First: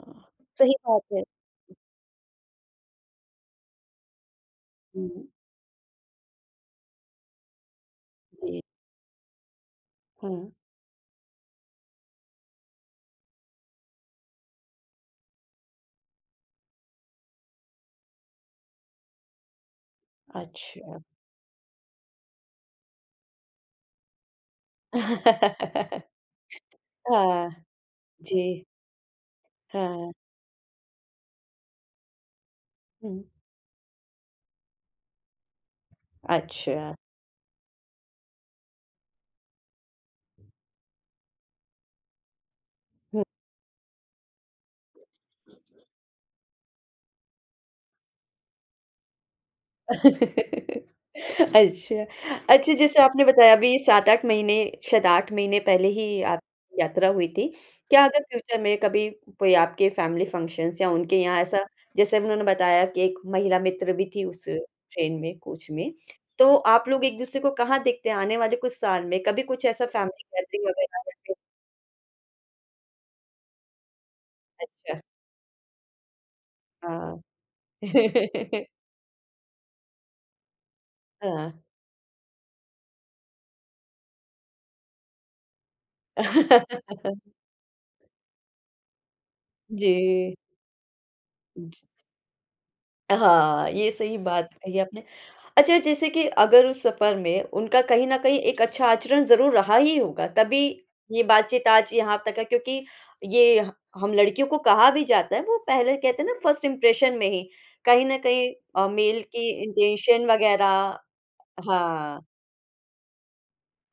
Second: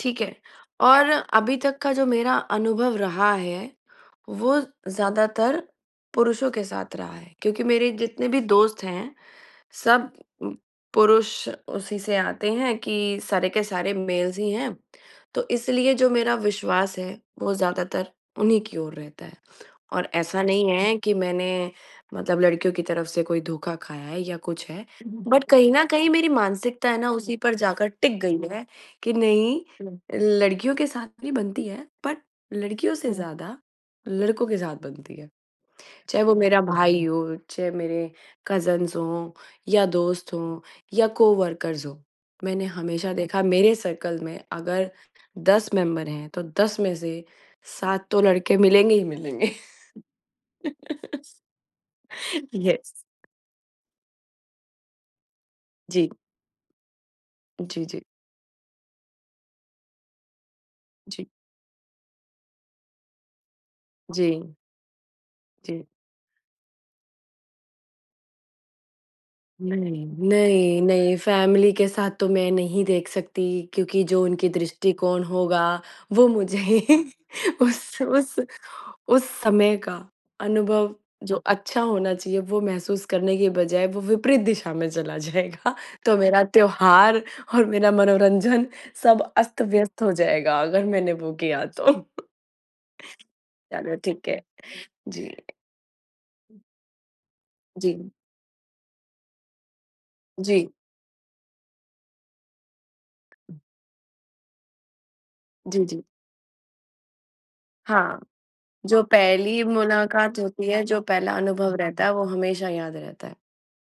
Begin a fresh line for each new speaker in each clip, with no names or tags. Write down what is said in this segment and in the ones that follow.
ठीक है,
सही बात
और
है।
अभी तक का जो मेरा अनुभव रहा है, वो
हुँ।
ज़्यादातर पुरुषों के साथ रहा है, क्योंकि मेरे जितने भी
जी।
दोस्त हैं, सब उ
हुँ।
पुरुष उसी से आते हैं कि सारे के सारे मेल्स ही हैं, तो इसलिए जो मेरा विश्वास है, वो ज़्यादातर उन्हीं की ओर रहता है। और ऐसा नहीं है,
अच्छा।
कि मैंने मतलब लड़कियों की तरफ से कोई धोखा खाया है या कुछ है बट कहीं न कहीं मेरी मानसिकता है ना उसी
हाँ।
पर जाकर टिक गई
जी।
है, कि नहीं
हाँ।
लड़कियों के साथ भी बनती है बट लड़कियों से
हुँ।
ज़्यादा लड़कों के साथ बनती है, चाहे वो मेरा
अच्छा।
भाई हो, चाहे मेरे कज़िन्स हों या दोस्त हों या को-वर्कर्स हों। मैंने हमेशा
हुँ।
देखा मेरे सर्कल में अगर 10 मेंबर हैं, तो 10 में से 7 तो लड़के मिलेंगे ही मिलेंगे।
अच्छा, अच्छा, जैसे
यस।
आपने बताया अभी 7-8 महीने शायद 8 महीने पहले
जी।
ही आपकी यात्रा हुई थी।
जी, जी।
क्या अगर फ्यूचर में कभी कोई आपके फैमिली फंक्शन्स या उनके
जी।
यहाँ ऐसा जैसे उन्होंने बताया कि 1 महिला मित्र भी थी उस
जी।
ट्रेन में, कोच
जी।
में, तो आप लोग एक-दूसरे को कहाँ देखते हैं आने वाले कुछ साल में, कभी कुछ ऐसा
नहीं,
फैमिली गैदरिंग
नहीं,
वग़ैरह
नहीं
करते?
फैमिली के साथ तो मैं नहीं देख सकती, क्योंकि जो उनके
अच्छा।
दृष्टिकोण होगा वो मुझे ही उस, उस,
हाँ।
उस समय का अनुभव जो
हाँ।
अच्छा होना चाहिए, वो महसूस करने के बजाय वो विपरीत दिशा में चला जाएगा। तो मेरा त्योहार और मेरा मनोरंजन सब अस्त-व्यस्त हो
जी।
जाएगा, अगर मैंने वो किया
जी।
तो।
अ, हाँ, ये
चलो
सही
ठीक है।
बात कही आपने।
जी।
अच्छा, जैसे कि अगर उस सफर में उनका कहीं
जी।
न कहीं एक अच्छा आचरण ज़रूर रहा ही होगा, तभी
जी।
ये बातचीत आज यहाँ तक है क्योंकि ये ह हम लड़कियों को कहा भी जाता है, वो
जी,
पहले
जी।
कहते हैं ना फर्स्ट इंप्रेशन में ही, कहीं न
हाँ,
कहीं अ,
जो
मेल की
पहली
इंटेंशन
मुलाकात होती
वग़ैरह
है, जो पहला अनुभव रहता है, वो
हाँ।
हमेशा याद रहता है।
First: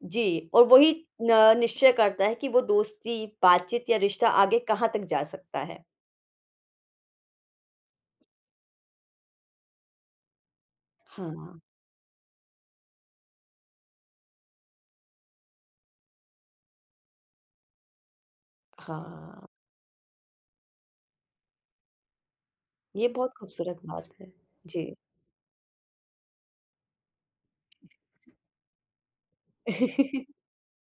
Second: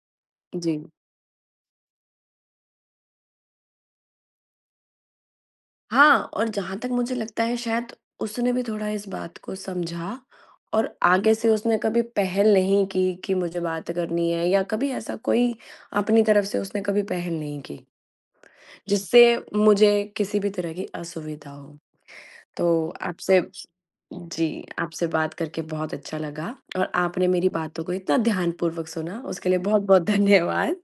जी और
जी।
वही न निश्चय करता है कि वो दोस्ती, बातचीत या रिश्ता आगे कहाँ तक जा सकता है।
हाँ और जहाँ तक मुझे लगता है शायद उसने भी थोड़ा इस बात को समझा और आगे से
हाँ।
उसने कभी पहल नहीं की, कि मुझे बात करनी है या कभी ऐसा कोई अपनी तरफ से उसने कभी पहल नहीं की। जिससे
हाँ।
मुझे किसी भी तरह की असुविधा हो, तो
ये बहुत
आपसे
खूबसूरत बात है।
जी,
जी।
आपसे बात करके बहुत अच्छा लगा और आपने मेरी बातों को इतना ध्यानपूर्वक सुना, उसके लिए बहुत-बहुत धन्यवाद।